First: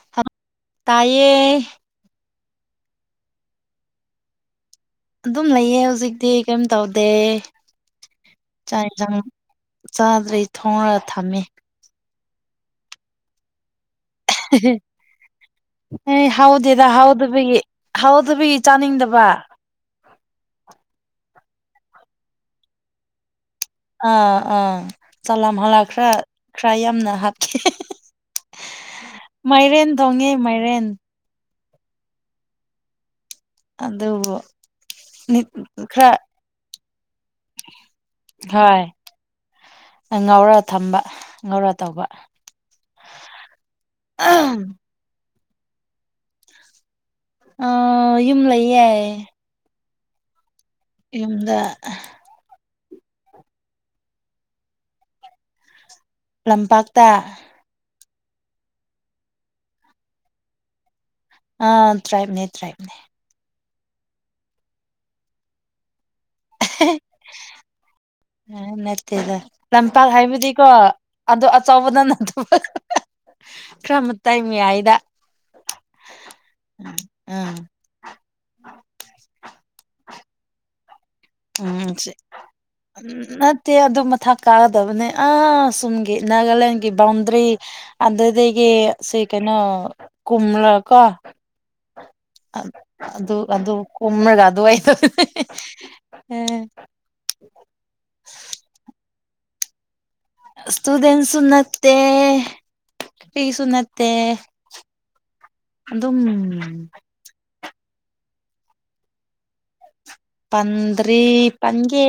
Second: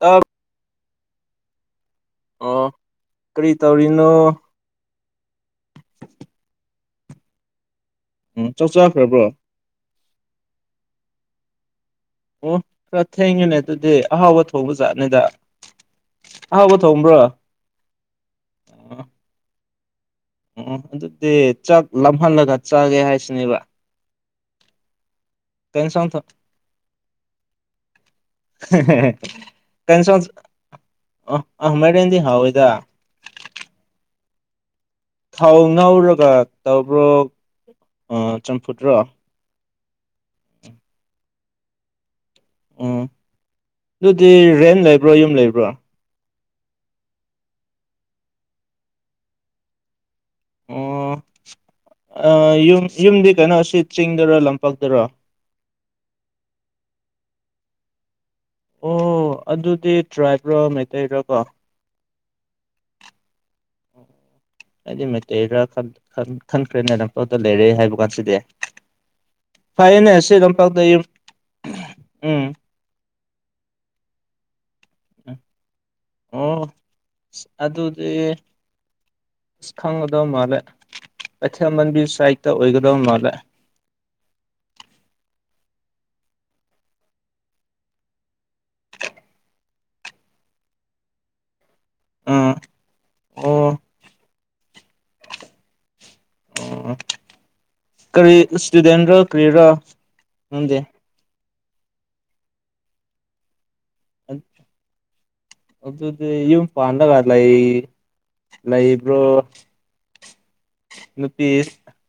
ꯇꯞ ꯇꯥꯏꯌꯦ ꯑꯣ ꯀꯔꯤ ꯇꯧꯔꯤꯅꯣ ꯑꯗꯨꯝ ꯂꯩꯌꯦ ꯍꯧꯖꯤꯛꯇꯤ ꯀꯩꯝ ꯇꯧꯗꯦ ꯎꯝ ꯆꯥꯛ ꯌꯦꯟꯁꯥꯡ ꯆꯥꯈ꯭ꯔꯕ꯭ꯔꯣ ꯆꯥꯗ꯭ꯔꯩ ꯊꯣꯡꯉꯒ ꯊꯝꯃꯦ ꯑꯣ ꯆꯠ ꯊꯦꯡꯉꯅꯦ ꯑꯗꯨꯗꯤ ꯑꯍꯥꯎꯕ ꯊꯣꯡꯕ ꯖꯥꯠꯅꯦꯗ ꯑꯍꯥꯎꯕ ꯊꯣꯡꯕ꯭ꯔꯣ ꯍꯥꯎꯗꯕꯤ ꯆꯥꯅꯤꯡꯗꯕ ꯑꯣ ꯑꯗꯨꯗꯤ ꯆꯥꯛ ꯂꯍꯜꯂꯒ ꯆꯥꯒꯦ ꯍꯥꯏꯁꯤꯅꯦꯕ ꯑꯥ ꯑꯥ ꯆꯥꯛ ꯀꯩ ꯂꯥꯝꯍꯥꯜꯂꯥꯒ ꯏꯟꯁꯥꯡ ꯈꯔ ꯊꯣꯡ ꯈꯔ ꯌꯥꯝꯅ ꯍꯥꯞꯀꯦ ꯃꯥꯏꯔꯦꯟ ꯀꯩ ꯏꯟꯁꯥꯡ ꯊꯣꯡꯉꯦ ꯃꯥꯏꯔꯦꯟ ꯑ ꯑ ꯃꯦꯗꯤ ꯍꯥꯎꯋꯤꯏꯗ ꯑꯗꯨꯕꯨ ꯅꯤꯠ ꯊꯥꯎ ꯈꯔ ꯉꯥꯎꯔꯒ ꯇꯧꯕ꯭ꯔꯣ ꯑ ꯍꯣꯏ ꯆꯝꯐꯨꯠꯔꯣ ꯉꯧꯔ ꯊꯝꯕ ꯉꯧꯔ ꯇꯧꯕ ꯎꯝ ꯑꯗꯨꯗꯤ ꯔꯦꯟ ꯂꯩꯕ꯭ꯔꯣ ꯌꯨꯝ ꯂꯩꯕ꯭ꯔꯣ ꯑ ꯌꯨꯝ ꯂꯩꯌꯦꯏ ꯌꯨꯝꯗ ꯑꯥ ꯌꯨꯝ ꯌꯨꯝꯗꯤ ꯀꯩꯅꯣꯁꯤ ꯆꯤꯡꯗꯔꯣ ꯂꯝꯄꯥꯛꯇꯔꯣ ꯂꯝꯄꯥꯛꯇ ꯑꯣ ꯑꯗꯨꯗꯤ ꯇ꯭ꯔꯥꯏꯞꯔꯣ ꯃꯩꯇꯩꯔꯣ ꯀꯣ ꯑꯥ ꯇ꯭ꯔꯥꯏꯞꯅꯦ ꯇ꯭ꯔꯥꯏꯞꯅꯦ ꯑꯗꯨꯗꯤ ꯃꯩꯇꯩꯔꯥ ꯈꯥꯟ ꯈꯥꯟ ꯈꯟꯈ꯭ꯔꯦꯅꯦ ꯂꯝꯄꯥꯛꯇ ꯂꯩꯔꯦ ꯍꯥꯏꯕ ꯀꯥꯟꯁꯤꯗ ꯅꯠꯇꯦꯗ ꯐꯩꯌꯦꯅꯦ ꯁꯤ ꯂꯝꯄꯥꯛꯇ ꯑꯗ ꯑꯆꯧꯕꯗ ꯅ ꯎꯝ ꯈꯔ ꯑꯃ ꯇꯥꯏ ꯃꯌꯥꯏꯗ ꯑꯣ ꯎꯝ ꯑꯗꯨꯗꯤ ꯈꯪꯒꯗꯕ ꯃꯥꯜꯂꯦ ꯀꯩꯊꯦꯜ ꯃꯟꯕꯤꯔ ꯁꯥꯏꯗꯠꯇ ꯑꯣꯏꯒꯗꯧ ꯃꯥꯜꯂꯦ ꯇꯦ ꯑꯗꯨ ꯃꯊꯥꯛ ꯀꯥꯒꯗꯕꯅꯦ ꯑꯥ ꯁꯣꯨꯝꯒꯤ ꯅꯥꯒꯥꯂꯦꯟꯒꯤ ꯕꯥꯎꯟꯗ꯭ꯔꯤ ꯑꯗꯨꯗꯗꯒꯤ ꯁꯤ ꯀꯩꯅꯣ ꯀꯨꯝꯂ ꯀꯣ ꯎꯝ ꯑꯗꯨ ꯑꯗꯨ ꯑꯣ ꯑꯗꯨ ꯀꯃ꯭ꯔꯒ ꯑꯗꯨ ꯑꯩꯗꯣ ꯑꯣ ꯀꯔꯤ ꯏꯁꯇꯨꯗꯦꯟ ꯀꯔꯤꯔꯥ ꯁꯇꯨꯗꯦꯟ ꯎꯅꯦ ꯐꯤꯁꯨꯅ ꯑꯗꯨꯝ ꯑꯗꯨꯗꯤ ꯐꯥꯟꯗ ꯂꯩ ꯂꯩꯕ꯭ꯔꯣ ꯄꯟꯗ꯭ꯔꯤ ꯅꯨꯄꯤ ꯄꯟꯒꯦ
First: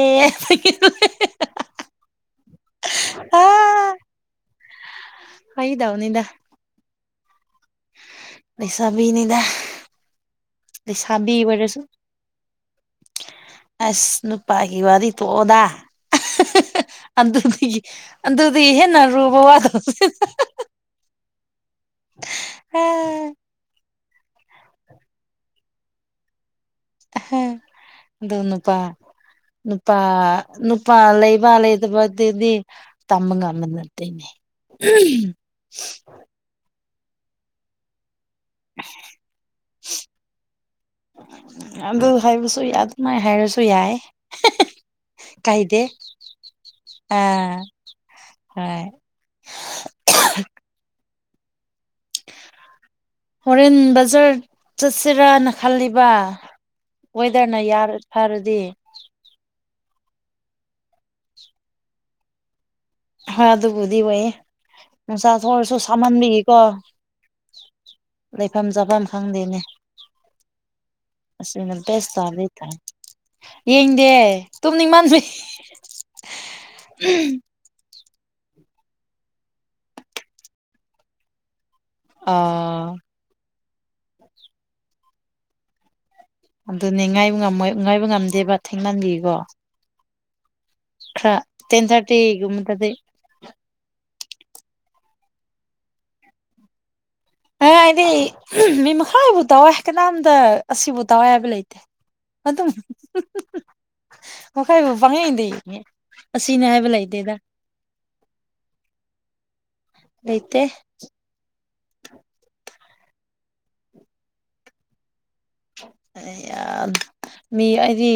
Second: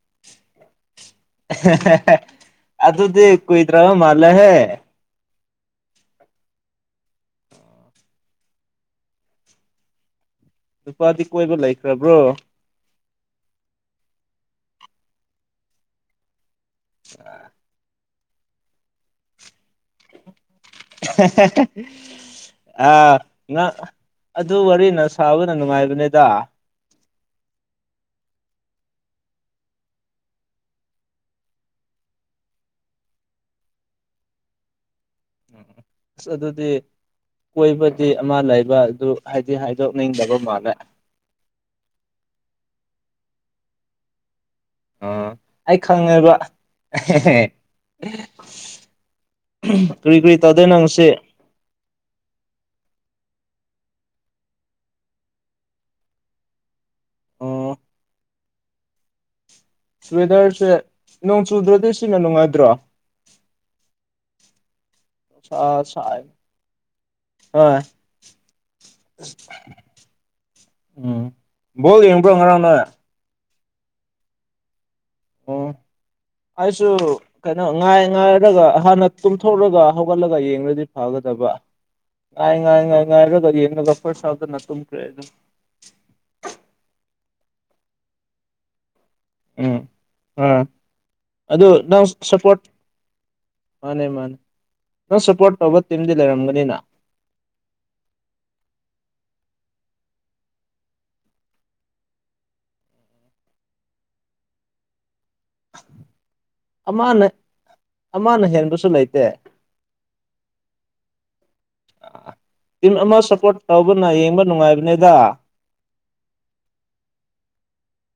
ꯑ ꯑꯗꯨꯗꯤ ꯀꯣꯏꯗꯔꯥ ꯃꯜꯂ ꯍꯦ ꯍꯣꯏꯗꯥꯎꯅꯤꯗ ꯂꯩꯁꯕꯤꯅꯤꯗꯥ ꯅꯨꯄꯥꯗꯤ ꯀꯣꯏꯕ ꯂꯩꯁꯕꯤꯕꯔꯁꯨꯣ ꯂꯩꯈ꯭ꯔꯕ꯭ꯔꯣ ꯑꯁ ꯅꯨꯄꯥꯒꯤ ꯋꯥꯔꯤ ꯇꯣꯛꯑꯣꯗꯥ ꯑꯗꯗꯤ ꯑꯟꯗꯗꯤ ꯍꯦꯟꯅ ꯔꯨꯕꯋꯥꯗ ꯑ ꯉ ꯑꯗꯨ ꯋꯥꯔꯤꯅ ꯁꯥꯕꯅ ꯅꯨꯡꯉꯥꯏꯕꯅꯤꯗ ꯑꯗꯨꯣꯅꯄꯥ ꯅꯨꯄꯥ ꯅꯨꯄꯥ ꯂꯩꯕ ꯂꯩꯇꯕ ꯑꯗꯨꯗꯤ ꯇꯝꯕ ꯉꯃꯅꯠꯇꯅꯦ ꯎꯝ ꯑꯁ ꯑꯗꯨꯗꯤ ꯀꯣꯏꯕꯗꯤ ꯑꯃ ꯂꯥꯏ ꯑꯗꯨ ꯍꯥꯏꯗꯤ ꯍꯥꯏꯗꯣꯛꯅꯤꯡꯗꯕ ꯃꯥꯅ ꯑꯗꯨ ꯍꯥꯏꯕꯁꯨ ꯌꯥ ꯑꯗꯨꯅꯥꯏ ꯍꯥꯏꯔꯁꯨ ꯌꯥꯏ ꯑ ꯑꯩ ꯀꯥꯏꯗꯦ ꯈꯪꯉꯦꯕ ꯑꯥ ꯍꯣꯏ ꯀꯨꯔꯤꯏ ꯀꯨꯔꯤꯏ ꯇꯧꯗꯣꯏ ꯅꯪꯉꯁꯦ ꯍꯣꯔꯦꯟ ꯕꯖꯥꯔ ꯆꯠꯁꯤꯔꯅ ꯈꯜꯂꯤꯕ ꯋꯦꯗꯔꯅ ꯑꯣ ꯌꯥꯔ ꯐꯔꯗꯤ ꯁ꯭ꯋꯦꯗꯔꯁꯦ ꯅꯣꯡ ꯆꯨꯗ꯭ꯔꯗꯤ ꯁꯤꯅ ꯅꯨꯡꯉꯥꯏꯗ꯭ꯔꯣ ꯍꯣꯏ ꯑꯗꯨꯕꯨꯗꯤ ꯑꯣꯏꯌꯦꯦ ꯅꯨꯡꯁꯥꯁꯨ ꯅꯨꯡꯁꯥ ꯑꯣꯏꯔꯁꯨ ꯁꯥꯏ ꯁꯥꯝꯍꯟꯕꯤꯏꯀꯣ ꯍꯣꯏ ꯂꯩꯐꯝ ꯆꯥꯐꯝ ꯈꯪꯗꯦꯅꯦ ꯎꯝ ꯑꯁꯤꯅ ꯕꯣꯜ ꯕꯦꯁ ꯌꯦꯡꯉꯕ꯭ꯔꯣ ꯇꯥꯕꯗꯤ ꯇꯥꯏ ꯉꯔꯥꯎꯅ ꯌꯦꯡꯗꯦ ꯇꯨꯝꯅꯤꯡ ꯃꯥꯟꯁꯨꯨꯏ ꯑꯣ ꯑꯁꯨ ꯅꯪ ꯉꯥꯏ ꯉꯥꯏꯔꯒ ꯍꯥꯟꯅ ꯇꯨꯝꯊꯣꯛꯂꯒ ꯍꯧꯒꯠꯂꯒ ꯌꯦꯡꯉꯗꯤ ꯐꯒꯗꯕ ꯉꯥꯏ ꯉꯥꯏ ꯑꯥ ꯉꯥꯏ ꯉꯥꯏꯕ ꯀꯅ ꯀꯄꯔ ꯁꯥꯎꯇ ꯅꯠꯇꯨ ꯀ ꯑꯗꯨ ꯑꯗꯨꯅꯦ ꯉꯥꯏꯕ ꯉꯝꯃꯣꯏ ꯉꯥꯏꯕ ꯉꯝꯗꯦꯕ ꯊꯦꯡꯅꯟꯕꯤꯀꯣ ꯎꯝ ꯑꯥ ꯑꯗꯨ ꯇꯦꯟ ꯅꯪ ꯁꯄꯣꯠ ꯊꯥꯔꯇꯤꯒꯨꯝꯕꯗꯗꯤ ꯃꯥꯅꯦ ꯃꯥꯅꯦ ꯅꯪ ꯁꯞꯄꯣꯔꯠ ꯇꯧꯕ ꯇꯤꯝꯗꯤ ꯂꯩꯔꯝꯒꯅꯤꯅ ꯑ ꯍꯥꯏꯗꯤ ꯃꯤ ꯃꯈꯥꯏꯕꯨ ꯇꯥꯎꯏ ꯀꯅꯥꯝꯗ ꯑꯁꯤꯕꯨ ꯇꯥꯎꯏ ꯍꯥꯏꯕ ꯂꯩꯇꯦ ꯑꯗꯨ ꯃꯈꯥꯏ ꯄꯉꯗꯤ ꯑꯁꯤꯅ ꯍꯥꯏꯕ ꯑꯃꯅ ꯂꯩꯗꯦꯗ ꯑꯃꯅ ꯍꯦꯟꯕꯁꯨ ꯂꯩꯇꯦ ꯂꯩꯩꯇ ꯇꯤꯝ ꯑꯃ ꯁꯞꯄꯣꯔꯠ ꯇꯧꯕꯅ ꯌꯦꯡꯕ ꯅꯨꯡꯉꯥꯏꯕꯅꯦꯗ ꯃꯤ ꯍꯥꯏꯗꯤ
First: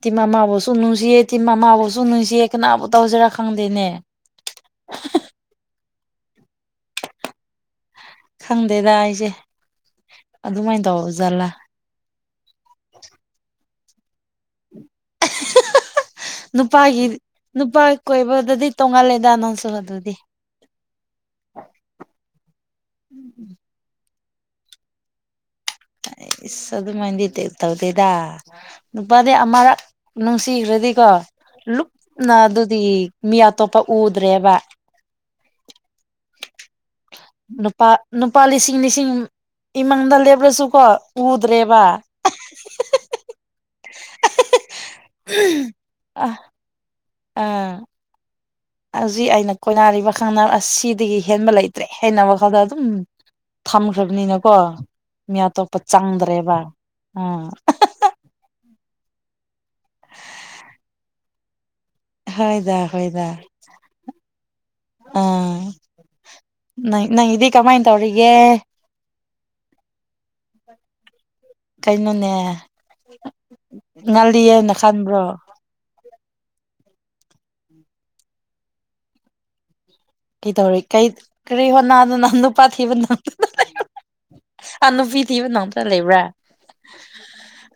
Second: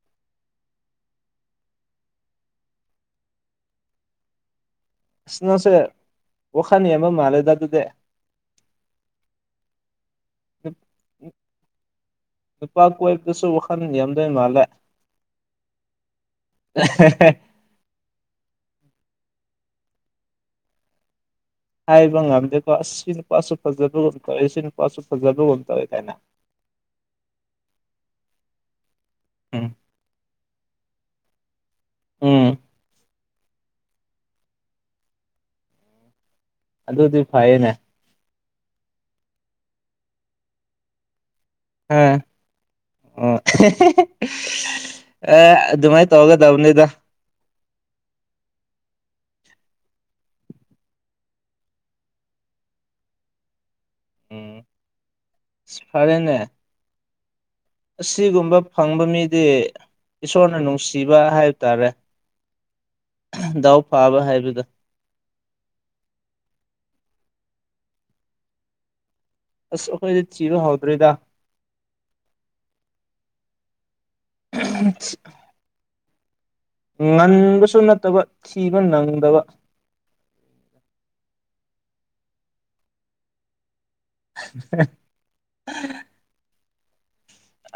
ꯇꯤ ꯃꯃꯥꯕꯨꯁꯨ ꯅꯨꯡꯁꯤꯌꯦꯦ ꯇꯤ ꯃꯃꯥꯕꯨꯁꯨ ꯨꯁꯤꯦ ꯀꯅꯥꯕꯨ ꯇꯧꯁꯤꯔꯥ ꯈꯪꯗꯦꯅꯦ ꯁꯅꯁꯦ ꯋꯥꯈꯥꯅꯤ ꯑꯃ ꯃꯥꯂꯦꯗ ꯇꯨꯗ ꯈꯪꯗꯦꯗ ꯑꯩꯁꯦ ꯑꯗꯨꯃꯥꯏꯅ ꯇꯧ ꯖꯠꯂꯥ ꯅꯨꯄꯥ ꯀꯣꯏꯕꯗꯁꯨ ꯋꯥꯈꯜ ꯌꯥꯝꯗꯣꯏ ꯃꯥꯜꯂꯦ ꯅꯨꯄꯥꯒꯤ ꯅꯨꯄꯥ ꯀꯣꯏꯕꯗꯗꯤ ꯇꯣꯡꯉꯥꯜꯂꯦꯗ ꯅꯪꯁꯨ ꯑꯗꯨꯗꯤ ꯍꯥꯏꯕ ꯉꯝꯗꯦꯀꯣ ꯁꯤ ꯅꯨꯄꯥꯁꯨ ꯐꯖꯕꯒꯨꯝ ꯇꯧꯋꯦ ꯁꯤꯅ ꯅꯨꯄꯥꯁꯨ ꯐꯖꯕꯒꯨꯝ ꯇꯧꯋꯦ ꯀꯥꯏꯅ ꯏꯁ ꯑꯗꯨ ꯃꯥꯏꯟꯗꯤ ꯇꯧꯗꯦꯗ ꯅꯨꯄꯥꯗꯤ ꯎꯝ ꯑꯃꯔꯛ ꯅꯨꯡꯁꯤꯈ꯭ꯔꯗꯤꯀꯣ ꯂꯨꯞꯅ ꯎꯝ ꯑꯗꯨꯗꯤ ꯃꯤ ꯑꯇꯣꯞꯄ ꯎꯗ꯭ꯔꯦꯕ ꯑꯗꯨꯗꯤ ꯐꯩꯌꯦꯅꯦ ꯅꯨꯄꯥ ꯅꯨꯄꯥ ꯂꯤꯁꯤꯡ ꯂꯤꯁꯤꯡ ꯏꯃꯥꯡꯗ ꯂꯦꯞꯂꯁꯨꯀꯣ ꯎꯗ꯭ꯔꯦꯕ ꯑꯥ ꯑꯣ ꯑꯦ ꯑꯗꯨꯃꯥꯏꯟ ꯑ ꯇꯧꯒꯗꯕꯅꯤꯗ ꯑꯥ ꯍꯧꯖꯤꯛ ꯑꯩꯅ ꯀꯣꯏꯅꯔꯤꯕ ꯈꯪꯅꯕ ꯑꯁꯤꯗꯒꯤ ꯍꯦꯟꯕ ꯂꯩꯇ꯭ꯔꯦ ꯍꯅ ꯋꯥꯈꯜꯗ ꯑꯗꯨꯝ ꯊꯝꯈ꯭ꯔꯕꯅꯤꯅꯀꯣ ꯎꯝ ꯃꯤ ꯑꯇꯣꯞꯄ ꯐꯔꯦꯅꯦ ꯆꯪꯗ꯭ꯔꯦꯕ ꯎꯥ ꯑꯁꯤꯒꯨꯝꯕ ꯐꯪꯕ ꯃꯤꯗꯤ ꯏꯁꯣꯔꯅ ꯅꯨꯡꯁꯤꯕ ꯍꯥꯏꯕ ꯇꯥꯔꯦ ꯍꯣꯏꯗ ꯗꯥꯎ ꯐꯥꯕ ꯍꯥꯏꯕꯗ ꯑ ꯅ ꯅꯪꯒꯤꯗꯤ ꯀꯃꯥꯏꯅ ꯇꯧꯔꯤꯒꯦ ꯑꯁ ꯑꯩꯈꯣꯏꯗꯤ ꯊꯤꯕ ꯍꯧꯗ꯭ꯔꯦꯗ ꯀꯩꯅꯣꯅꯦ ꯉꯜꯂꯤꯑꯅ ꯈꯟꯕ꯭ꯔꯣ ꯉꯟꯕꯁꯨ ꯅꯠꯇꯕ ꯊꯤꯕ ꯅꯪꯗꯕ ꯀꯤ ꯇꯧꯔꯤ ꯀꯩ ꯀꯔꯤ ꯍꯣꯅꯥꯗ ꯅꯪ ꯅꯨꯄꯥ ꯊꯤꯕ ꯉꯝꯗꯩꯅꯣ ꯑ ꯅꯨꯄꯤ ꯊꯤꯕ ꯉꯝꯇ ꯂꯩꯕ꯭ꯔꯥ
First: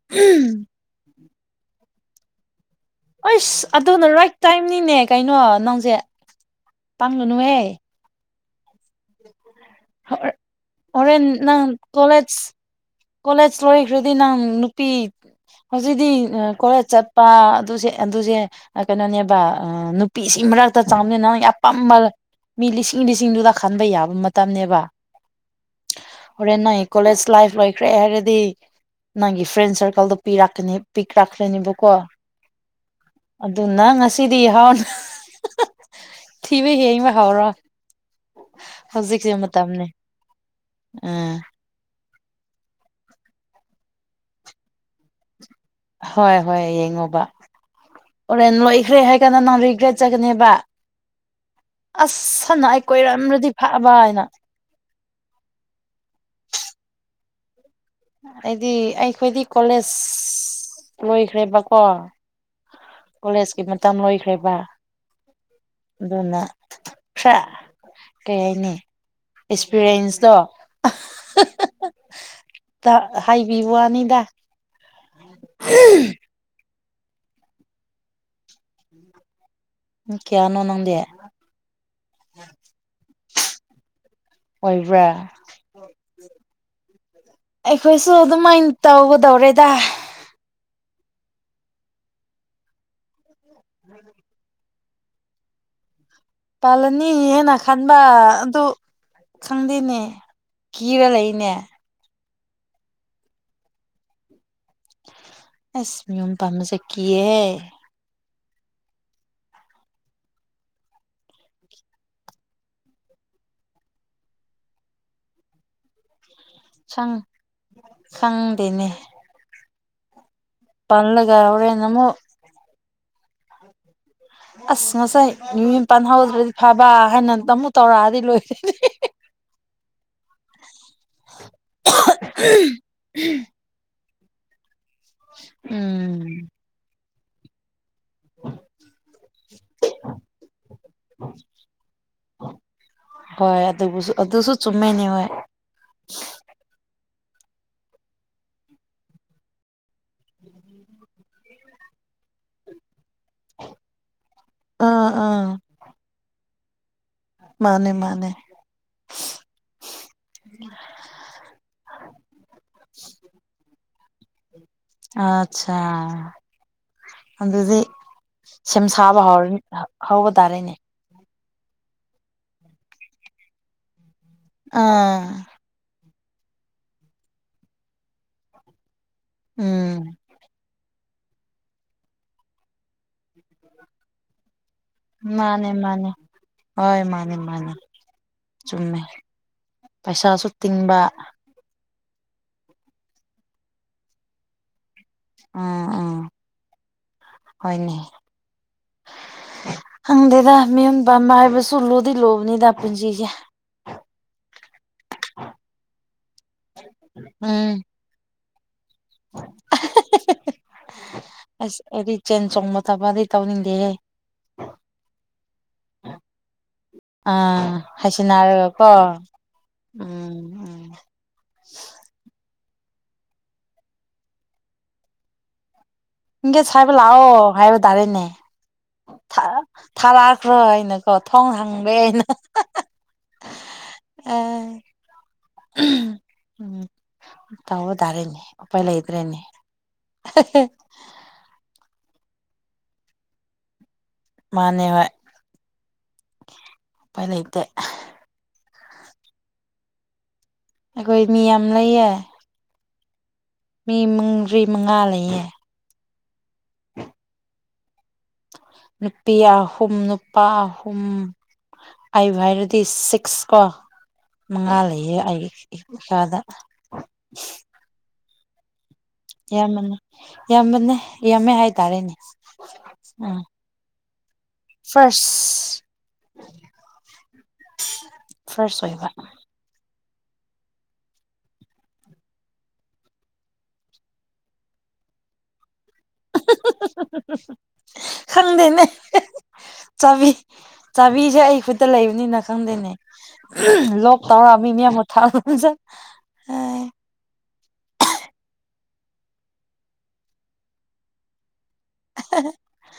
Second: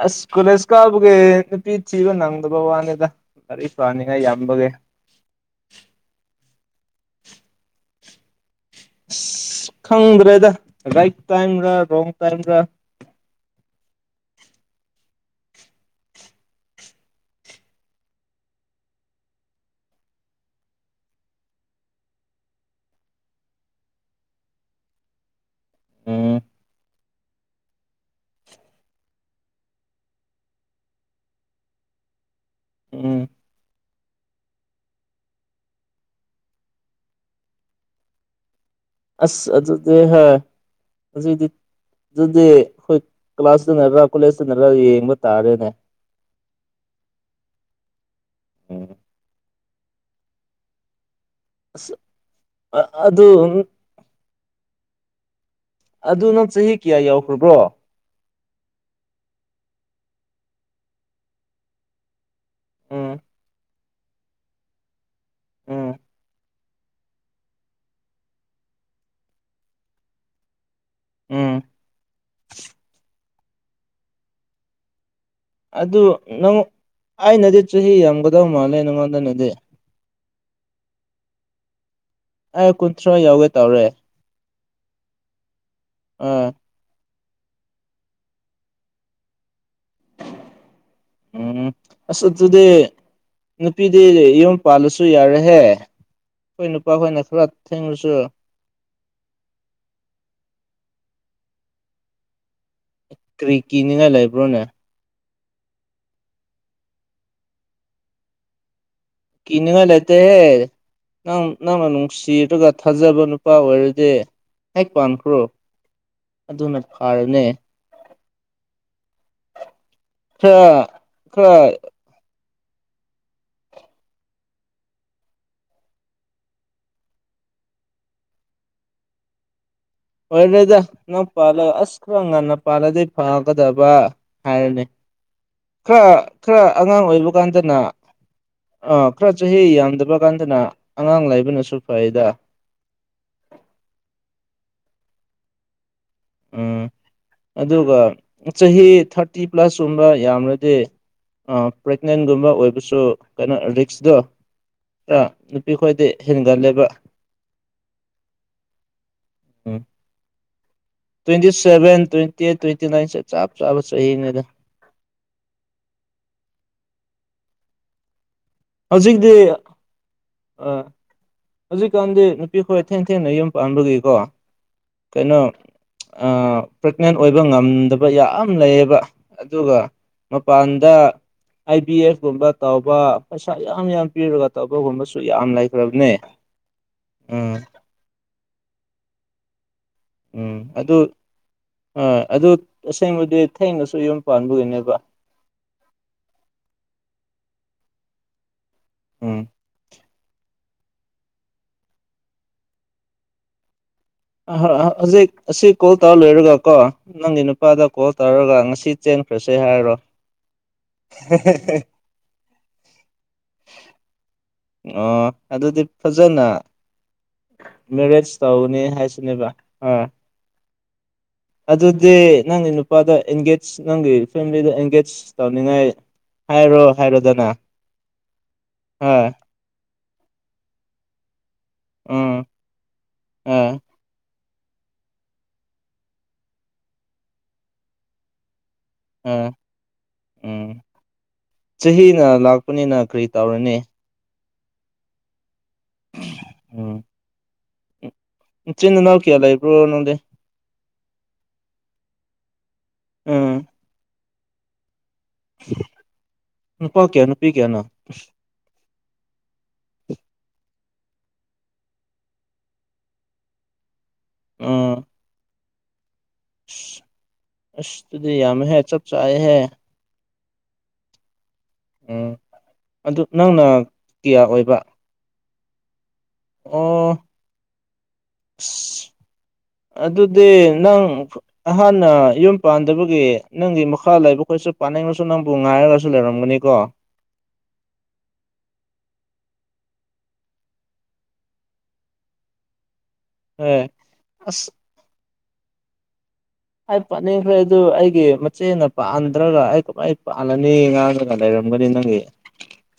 ꯑꯁ ꯀꯣꯔꯦꯁ ꯀꯥꯕꯒꯦ ꯅꯨꯄꯤ ꯊꯤꯕ ꯅꯪꯗꯕ ꯋꯅꯦꯗ ꯑꯁ ꯑꯗꯨꯅ ꯔꯥꯏꯠ ꯇꯥꯏꯝꯅꯤꯅꯦ ꯀꯩꯅꯣ ꯅꯪꯁꯦ ꯄꯪꯒꯅꯨꯍꯦ ꯏꯁ ꯈꯪꯗ꯭ꯔꯦꯗ ꯔꯥꯏꯠ ꯍꯣꯔꯦꯟ ꯅꯪ ꯇꯥꯏꯝꯔ ꯔꯣꯡ ꯀꯣꯂꯦꯖ ꯇꯥꯏꯝꯔ ꯀꯣꯂꯦꯖ ꯂꯣꯏꯈ꯭ꯔꯗꯤ ꯅꯪ ꯅꯨꯄꯤ ꯍꯧꯖꯤꯛꯇꯤ ꯀꯣꯂꯦꯖ ꯆꯠꯄ ꯑꯗꯨꯖꯦ ꯑꯗꯨꯖꯦ ꯀꯩꯅꯣꯅꯦꯕ ꯅꯨꯄꯤꯁꯤ ꯃꯔꯛꯇ ꯆꯥꯎꯅꯤꯅ ꯅꯪ ꯑꯄꯥꯝꯕ ꯃꯤ ꯂꯤꯁꯤꯡ ꯂꯤꯁꯤꯡꯗꯨꯗ ꯈꯟꯕ ꯌꯥꯕ ꯃꯇꯝꯅꯤꯕ ꯎꯝ ꯑꯣꯔꯦꯟ ꯅ ꯀꯣꯂꯖ ꯂꯥꯏꯐ ꯂ ꯈ꯭ꯔꯦ ꯍꯥꯏꯔꯗꯤ ꯅꯪꯒꯤ ꯐ꯭ꯔꯦꯟ ꯁꯔꯀꯜꯗꯣ ꯄꯤꯔꯛ ꯄꯤꯛꯂꯛꯂꯅꯤꯕꯀꯣ ꯎꯝ ꯑꯗꯨꯅ ꯉꯁꯤꯗꯤꯍꯥꯎꯅ ꯊꯤꯕ ꯍꯌꯦꯏꯕ ꯍꯥꯎꯔꯣ ꯑꯁ ꯑꯗꯨꯗꯤ ꯍꯣꯏ ꯎꯝ ꯑꯗꯨꯗꯤ ꯑꯗꯨꯗꯤ ꯑꯩꯈꯣꯏ ꯀ꯭ꯂꯥꯁꯇꯅꯔꯥ ꯀꯣꯂꯦꯖꯇꯅꯔ ꯌꯦꯡꯕ ꯇꯥꯔꯦꯅꯦ ꯍꯣꯏ ꯍꯣꯏ ꯌꯦꯡꯉꯣꯕ ꯍꯣꯔꯦꯟ ꯎꯝ ꯂꯣꯏꯈ꯭ꯔꯦ ꯍꯥꯏ ꯀꯥꯟꯗ ꯅꯪ ꯔꯤꯒ꯭ꯔꯦꯠ ꯆꯠꯒꯅꯦꯕ ꯑꯁ ꯁꯅ ꯑꯩ ꯑꯗꯨ ꯀꯣꯏꯔꯝꯝꯕ꯭ꯔꯗꯤ ꯐꯕ ꯍꯥꯏꯅ ꯑꯗꯨ ꯅꯪ ꯆꯍꯤ ꯀꯌꯥ ꯌꯥꯎꯈ꯭ꯔꯕ꯭ꯔꯣ ꯑꯩꯗꯤ ꯑꯩꯈꯣꯏꯗꯤ ꯀꯣꯂꯦꯖ ꯂꯣꯏꯈ꯭ꯔꯦꯕꯀꯣ ꯎꯝ ꯀꯣꯂꯦꯖꯀꯤ ꯃꯇꯝ ꯂꯣꯏꯈ꯭ꯔꯦꯕ ꯎꯝ ꯑꯗꯨꯅ ꯈꯔ ꯀꯩ ꯍꯥꯏꯅꯤ ꯑꯦꯛꯁꯄꯤꯔꯤꯌꯦꯟꯁꯇꯣ ꯎꯝ ꯍꯥꯏꯕꯤꯕ ꯋꯅꯤꯗ ꯎꯝ ꯑꯗꯨ ꯅꯪ ꯑꯩꯅꯗꯤ ꯆꯍꯤ ꯌꯥꯝꯒꯗꯧ ꯃꯥꯜꯂꯦ ꯅꯪꯉꯣꯟꯗꯅꯗꯤ ꯎ ꯀꯌꯥꯅꯣ ꯅꯪꯗꯦ ꯑꯩ ꯀꯨꯟꯊ꯭ꯔꯥ ꯌꯧꯒꯦ ꯇꯧꯔꯦ ꯑꯣꯏꯕ꯭ꯔꯥ ꯑꯥ ꯑꯩꯈꯣꯏꯁꯨ ꯑꯗꯨꯃꯥꯏꯅ ꯇꯧꯒꯗꯧꯔꯦꯗ ꯎꯝ ꯑꯁ ꯑꯗꯨꯗꯤ ꯅꯨꯄꯤꯗꯤ ꯌꯨꯝ ꯄꯜꯂꯁꯨ ꯌꯥꯔꯦꯍꯦ ꯄꯥꯜꯂꯅꯤ ꯅꯨꯄꯥꯈꯣꯏꯅ ꯈꯔ ꯍꯥꯢꯅ ꯈꯟꯕ ꯊꯦꯡꯂꯁꯨ ꯑꯗꯨ ꯈꯪꯗꯦꯅꯦ ꯀꯤꯔ ꯂꯩꯅꯦ ꯀꯔꯤ ꯀꯤꯅꯤꯡꯉꯥꯏ ꯂꯩꯕ꯭ꯔꯣꯅꯦ ꯑꯁ ꯌꯨꯝ ꯄꯥꯟꯕꯁꯤ ꯀꯤꯌꯦ ꯀꯤꯅꯤꯡꯉꯥꯢ ꯂꯩꯇꯦ ꯍꯦ ꯅꯪ ꯅꯪꯅ ꯅꯨꯡꯁꯤ ꯑꯗꯨꯒ ꯊꯥꯖꯕ ꯅꯨꯄꯥ ꯑꯣꯏꯔꯗꯤ ꯍꯦꯛ ꯄꯥꯟꯈ꯭ꯔꯣ ꯑꯗꯨꯅ ꯁꯪ ꯐꯥꯔꯅꯦ ꯈꯪꯗꯦꯅꯦ ꯈꯔ ꯄꯜꯂꯒ ꯈꯔ ꯍꯣꯔꯦꯟ ꯑꯃꯨꯛ ꯎ [unintelligible] ꯑꯁ ꯉꯁꯥꯏ ꯃꯤ ꯃꯌꯨꯝꯄꯥꯟ ꯍꯧꯗ꯭ꯔꯗꯤ ꯐꯕ ꯍꯥꯏꯅ ꯇꯥꯃꯨꯛ ꯇꯧꯔꯛꯑꯗꯤ ꯂꯣꯏꯔꯦ [unintelligible] ꯑꯣꯢꯔꯣꯢꯗ ꯅꯪ ꯄꯥꯜꯂꯒ ꯑꯁ ꯈꯔ ꯉꯟꯅ ꯄꯥꯜꯂꯗꯤ ꯐꯒꯗꯕ ꯍꯥꯏꯔꯅꯤ ꯈꯔ ꯎꯝ ꯈꯔ ꯑꯉꯥꯡ ꯑꯣꯏꯕ ꯀꯥꯟꯗꯅ ꯑꯥ ꯈꯔ ꯆꯍꯤ ꯌꯥꯝꯗꯕ ꯀꯥꯟꯗꯅ ꯑꯉꯥꯡ ꯂꯕꯅꯁꯨ ꯐꯩꯗ ꯍꯣꯏ ꯑꯗꯨꯕꯨꯁꯨ ꯑꯗꯨꯁꯨ ꯆꯨꯝꯃꯦꯅꯦ ꯍꯣꯏ ꯎꯝ ꯑꯗꯨꯒ ꯆꯍꯤ ꯊꯥꯔꯇꯤ ꯄ꯭ꯂꯁꯀꯨꯝꯕ ꯌꯥꯝꯂꯗꯤ ꯄ꯭ꯔꯦꯒꯅꯦꯟꯒꯨꯝꯕ ꯑꯣꯏꯕꯁꯨ ꯀꯩꯅꯣ ꯔꯤꯛꯁꯇꯣ ꯑꯥ ꯑꯥ ꯈꯔ ꯈꯣꯏꯗꯤ ꯍꯦꯟꯒꯜꯂꯦꯕ ꯃꯥꯅꯦ ꯃꯥꯅꯦ um twenty seven twenty eight twenty ꯅꯥꯏꯟꯁꯦ ꯆꯞ ꯆꯥꯕ ꯆꯍꯤꯅꯦꯗ ꯑꯆꯥ ꯑꯗꯨꯗꯤ ꯁꯦꯝ ꯁꯥꯕ ꯍꯧꯖꯤꯛꯇꯤ ꯍꯧꯔꯅꯤ ꯍꯧꯕ ꯇꯥꯔꯦꯅꯦ ꯑꯥ ꯍꯧꯖꯤꯛꯀꯥꯟꯗꯤ ꯅꯨꯄꯤ ꯈꯣꯏ ꯊꯦꯡ ꯊꯦꯡꯅ ꯌꯨꯝ ꯄꯥꯟꯕꯒꯤꯀꯣ ꯑꯥ ꯀꯩꯅꯣ ꯄ꯭ꯔꯦꯒꯅꯦꯟ ꯑꯣꯏꯕ ꯉꯝꯗꯕ ꯌꯥꯝ ꯂꯩꯌꯦꯕ ꯑꯗꯨꯒ ꯎꯝ ꯃꯄꯥꯟꯗ ꯑꯥꯏ ꯕꯤ ꯑꯦꯐꯒꯨꯝꯕ ꯇꯥꯎꯕ ꯄꯩꯁꯥ ꯌꯥꯝ ꯌꯥꯝ ꯄꯤꯔꯒ ꯇꯧꯕꯒꯨꯝꯕꯁꯨ ꯌꯥꯝ ꯃꯥꯅꯦ ꯃꯥꯅꯦ ꯂꯩꯈ꯭ꯔꯕꯅꯦ ꯍꯣꯏ ꯃꯥꯅꯦ ꯎꯝ ꯃꯥꯅꯦ ꯆꯨꯝꯃꯦ ꯄꯩꯁꯥꯁꯨ ꯇꯤꯡꯕ ꯑ ꯑꯗꯨ ꯇꯁꯦꯡꯕꯗꯤ ꯊꯦꯡꯅꯁꯨ ꯌꯨꯝ ꯄꯥꯟꯕꯒꯤꯅꯦꯕ ꯎꯝ ꯎꯝ ꯍꯣꯢꯅꯦ ꯎꯝ ꯈꯪꯗꯦꯗ ꯃꯤꯌꯨꯝ ꯄꯥꯟꯕ ꯍꯥꯢꯕꯁꯨ ꯂꯨꯗꯤ ꯂꯨꯕꯅꯤꯗ ꯄꯨꯟꯁꯤꯁꯦ ꯍꯧꯖꯤꯛ ꯑꯁꯤ ꯀꯣꯜ ꯇꯧꯔ ꯂꯣꯏꯔꯒ ꯀꯣ ꯅꯪꯒꯤ ꯎꯝ ꯅꯨꯄꯥꯗ ꯀꯣꯜ ꯇꯧꯔꯒ ꯉꯁꯤ ꯆꯦꯟꯈ꯭ꯔꯁꯦ ꯍꯥꯏꯔꯣ ꯑꯁ ꯑꯩꯗꯤ ꯆꯦꯟ ꯆꯣꯡꯕ ꯊꯕꯛꯇꯤ ꯇꯧꯅꯤꯡꯗꯦꯍꯦ ꯑꯣ ꯑꯗꯨꯗꯤ ꯐꯖꯅ ꯑꯥ ꯃꯦꯔꯦꯖ ꯇꯧꯅꯤ ꯍꯥꯏꯁꯤꯟꯅꯔꯒꯀꯣ ꯍꯥꯏꯁꯤꯅꯦꯕ ꯑꯥ ꯎꯝ ꯑꯗꯨꯗꯤ ꯅꯪꯒꯤ ꯅꯨꯄꯥꯗ ꯑꯦꯡꯒꯦꯖ ꯅꯪꯒꯤ ꯐꯦꯃꯤꯂꯤꯗ ꯑꯦꯡꯒꯦꯖ ꯇꯧꯅꯤꯡꯉꯥꯢ ꯏꯒꯦꯁ ꯍꯥꯏꯕ ꯂꯥꯛꯑꯣ ꯍꯥꯏꯕ ꯇꯔꯦꯅꯦ ꯍ ꯊꯥꯔꯛꯈ꯭ꯔꯣ ꯍꯥꯏꯅꯀꯣ ꯊꯣꯡꯔꯦꯅ ꯍꯥꯏꯅ ꯎꯝ ꯑ ꯑꯥ ꯎꯝ ꯇꯧꯕ ꯇꯔꯦꯅꯦ ꯎꯄꯥꯢ ꯑ ꯦꯅꯦ [inaudible] ꯎꯝ ꯆꯍꯤꯅ ꯂꯥꯛꯄꯅꯤꯅ ꯀꯔꯤ ꯇꯧꯔꯨꯅꯤ ꯃꯥꯅꯦ ꯍꯣꯢ ꯎꯝ ꯎꯄꯥꯢ ꯂꯩꯇꯦ ꯅꯆꯤꯟ ꯅꯅꯥꯎ ꯀꯌꯥ ꯂꯩꯕ꯭ꯔꯣ ꯅꯪꯗꯤ ꯑꯩꯈꯣꯏ ꯃꯤ ꯌꯥꯝ ꯂꯩꯌꯦ ꯎꯝ ꯃꯤ ꯃꯔꯤ ꯃꯉꯥ ꯂꯩꯌꯦ ꯅꯨꯄꯥ ꯀꯌꯥ ꯅꯨꯄꯤ ꯀꯌꯥꯅ‌ꯣ ꯅꯨꯄꯤ ꯑꯍꯨꯝ ꯅꯨꯄꯥ ꯑꯍꯨꯝ ꯑꯩꯕꯨ ꯍꯥꯏꯔꯗꯤ ꯁꯤꯛꯁ ꯀꯣ ꯃꯉꯥ ꯎꯝ ꯂꯩꯌꯦ ꯑꯩꯒꯤ ꯏꯁꯥꯗ ꯑꯁ‌ ꯑꯗꯨꯗꯤ ꯌꯥꯝꯃ‌ꯦꯍ‌ꯦ ꯌꯥꯝꯕꯅꯤ ꯌꯥꯝꯕꯅꯦ ꯌꯥꯝꯃ‌ꯦ ꯍꯥꯏ ꯎꯝ ꯑꯗꯨ ꯅꯪꯅ ꯀꯌꯥ ꯑꯣꯏꯕ ꯐꯁ ꯑꯣ ꯐꯥꯔꯁ ꯑꯣꯏꯕ ꯑꯁ ꯑꯗꯨꯗꯤ ꯅꯪ ꯑꯍꯥꯟꯅ ꯌꯨꯝ ꯄꯥꯟꯗꯕꯒꯤ ꯅꯪꯒꯤ ꯃꯈꯥ ꯂꯩꯕ ꯈꯣꯏꯁꯨ ꯄꯥꯟꯅꯤꯡ ꯁꯨ ꯅꯪꯕꯨ ꯉꯥꯏꯔꯒꯁꯨ ꯂꯩꯔꯝꯒꯅꯤ ꯀꯣ [unintelligible] ꯈꯪꯗꯦꯅꯦ ꯆꯥꯕꯤ ꯆꯥꯕꯤꯁꯦ ꯑꯩ ꯈꯨꯠꯇ ꯂꯩꯕꯅꯤꯅ ꯈꯪꯗꯦꯅꯦ ꯑꯦ ꯑꯁ [unintelligible] ꯄꯥꯟꯅꯤꯡꯈ꯭ꯔꯦ ꯑꯗꯨ ꯑꯩꯒꯤ ꯃꯆꯦꯅ ꯄꯥꯟꯗ꯭ꯔꯒ ꯑꯩ ꯀꯃꯥꯏ ꯄꯥꯜꯂꯅꯤ ꯀꯥꯏꯅ ꯂꯩꯔꯝꯒꯅꯤ ꯅꯪꯒꯤ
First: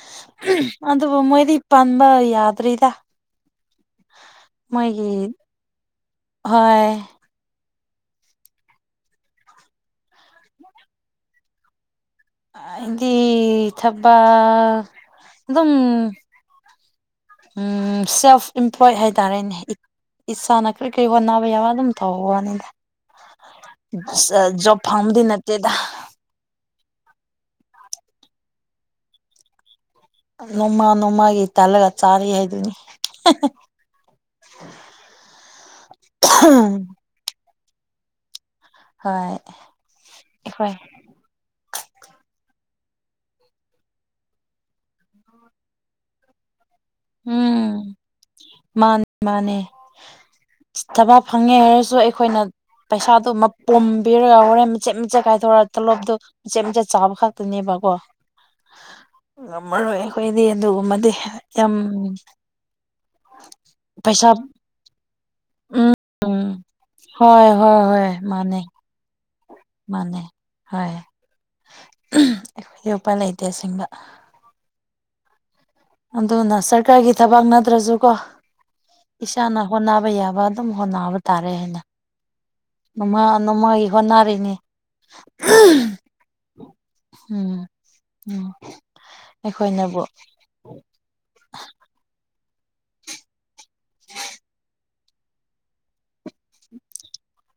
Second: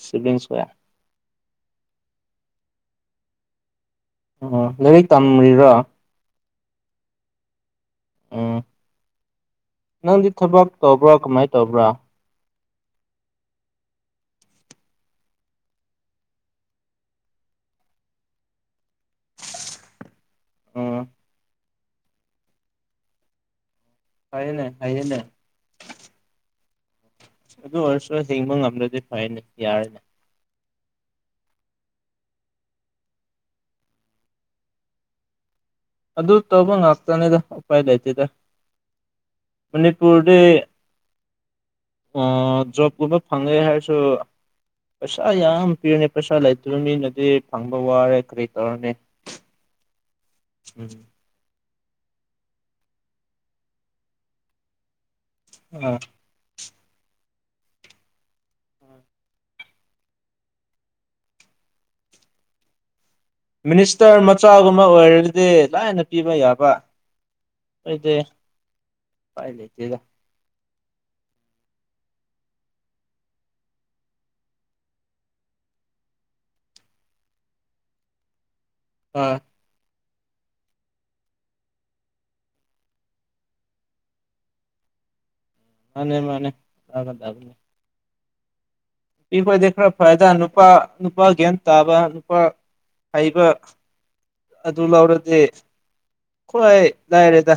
ꯁꯤꯕꯂꯤꯡ ꯃꯌꯥꯝ ꯑꯗꯨꯕꯨ ꯃꯣꯏꯗꯤ ꯄꯥꯟꯕ ꯌꯥꯗ꯭ꯔꯤꯗ ꯑꯣ ꯂꯥꯏꯔꯤꯛ ꯃꯣꯏꯒꯤ ꯇꯝꯔꯤꯔꯣ ꯍꯣꯏ ꯎꯝ ꯅꯪꯗꯤ ꯊꯕꯛ ꯇꯧꯕ꯭ꯔꯣ ꯀꯃꯥꯏ ꯇꯧꯕ꯭ꯔꯥ ꯍꯥꯏꯗꯤ ꯊꯕꯛ ꯑꯗꯨꯝ ꯎꯝ ꯁꯦꯜꯐ ꯏꯝꯄ꯭ꯂꯣꯏ ꯍꯥꯏꯇꯥꯔꯦꯅꯦ ꯏꯁꯥꯅ ꯀꯔꯤ ꯎꯝ ꯀꯔꯤ ꯍꯣꯠꯅꯕ ꯌꯥꯕ ꯑꯗꯨꯝ ꯇꯧꯕꯅꯤꯗ ꯐꯩꯌꯦꯅꯦ ꯖꯣꯕ ꯐꯩꯌꯦꯅꯦ ꯐꯪꯕꯗꯤ ꯅꯠꯇꯦꯗ ꯑꯗꯨ ꯑꯣꯏꯔꯁꯨ ꯍꯤꯡꯕ ꯉꯝꯃꯗꯤ ꯐꯩꯅꯦ ꯌꯥꯔꯦꯅꯦ ꯅꯣꯡꯃꯥ ꯅꯣꯡꯃꯥꯒꯤ ꯇꯜꯂꯒ ꯆꯥꯔꯤ ꯍꯥꯏꯗꯨꯅꯤ [inaudible] ꯑꯗꯨ ꯇꯧꯕ ꯉꯥꯛꯇꯅꯦꯗ ꯎꯄꯥꯏ ꯂꯩꯇ‌ꯦꯗ ꯍꯣꯏ ꯃꯅꯤꯄꯨꯔꯗꯤ ꯑꯩꯈꯣꯏ ꯑꯣ ꯖꯣꯕꯒꯨꯝꯕ ꯐꯪꯉꯦ ꯍꯥꯏꯔꯁꯨ ꯄꯩꯁꯥ ꯌꯥꯝ ꯄꯤꯕꯅ‌ꯦ ꯄꯩꯁꯥ ꯂꯩꯇꯕ ꯃꯤꯅꯗꯤ ꯐꯪꯕ ꯎꯝ ꯋꯥꯔꯦ ꯀꯔꯤ ꯇꯧꯔꯅꯤ ꯃꯥꯅꯦ ꯃꯥꯅꯦ ꯎꯝ ꯊꯕꯛ ꯐꯪꯉꯦ ꯍꯥꯏꯔꯁꯨ ꯑꯩꯈꯣꯏꯅ ꯄꯩꯁꯥꯗꯨ ꯃꯄꯨꯝ ꯄꯤꯔꯒ ꯍꯣꯔꯦꯟ ꯃꯆꯦꯠ ꯃꯆꯦꯠ ꯀꯥꯏ ꯇꯧꯔ ꯑꯥ ꯇꯣꯂꯣꯞꯇꯣ ꯃꯆꯦꯠ ꯃꯆꯦꯠ ꯆꯥꯕ ꯈꯛꯇꯅꯦꯕꯀꯣ ꯉꯝꯃꯔꯣꯏ ꯑꯩꯈꯣꯏꯗꯤ ꯑꯗꯨꯒꯨꯝꯕꯗꯤ ꯌꯥꯝ ꯃꯤꯅꯤꯁꯇꯔ ꯄꯩꯁꯥ ꯃꯆꯥꯒꯨꯝꯕ ꯑꯣꯏꯔꯗꯤ ꯗꯤ ꯎꯝ ꯂꯥꯏꯅ ꯄꯤꯕ ꯎꯝ ꯌꯥꯕ ꯍꯣꯏ ꯍꯣꯏ ꯍꯣꯏ ꯑꯩꯈ‌ꯣꯏꯗꯤ ꯃꯥꯅꯦ ꯄꯥꯏ ꯃꯥꯅꯦ ꯍꯣꯏ ꯑꯩꯈꯣꯏꯗꯤ ꯎꯄꯥꯏ ꯂꯩꯇꯦ ꯑꯁ‌ꯦꯡꯕ ꯑꯗꯨꯅ ꯁꯔꯀꯥꯔꯒꯤ ꯊꯕꯛ ꯅꯠꯇ꯭ꯔꯁꯨ ꯀꯣ ꯑꯥ ꯏꯁꯥꯅ ꯍꯣꯠꯅꯕ ꯌꯥꯕ ꯑꯗꯨꯝ ꯍꯣꯠꯅꯕ ꯇꯥꯔꯦ ꯍꯥꯏꯅ ꯥꯅ‌ꯣꯡꯃꯥ ꯅ‌ꯣꯡꯃꯥꯒꯤ ꯍ‌ꯣꯠꯅꯔꯤꯅ‌ꯦ ꯃꯥꯅꯦ ꯃꯥꯅꯦ ꯍ‌ꯣꯠꯅꯒꯗꯕꯅ‌ꯦ ꯎꯝ [unintelligible] ꯑꯩꯈꯣꯏꯗꯤ ꯈꯔ ꯑꯩꯈꯣꯏꯅꯕꯨ ꯐꯩꯌ‌ꯦꯗ ꯅꯨꯄꯥ ꯅꯨꯄꯥ ꯒ꯭ꯌꯥꯟ ꯇꯥꯕ ꯅꯨꯄꯥ ꯍꯩꯕ ꯑꯗꯨ ꯂꯧꯔꯗꯤ ꯈꯋꯥꯏ ꯂꯥꯏꯔꯦꯗ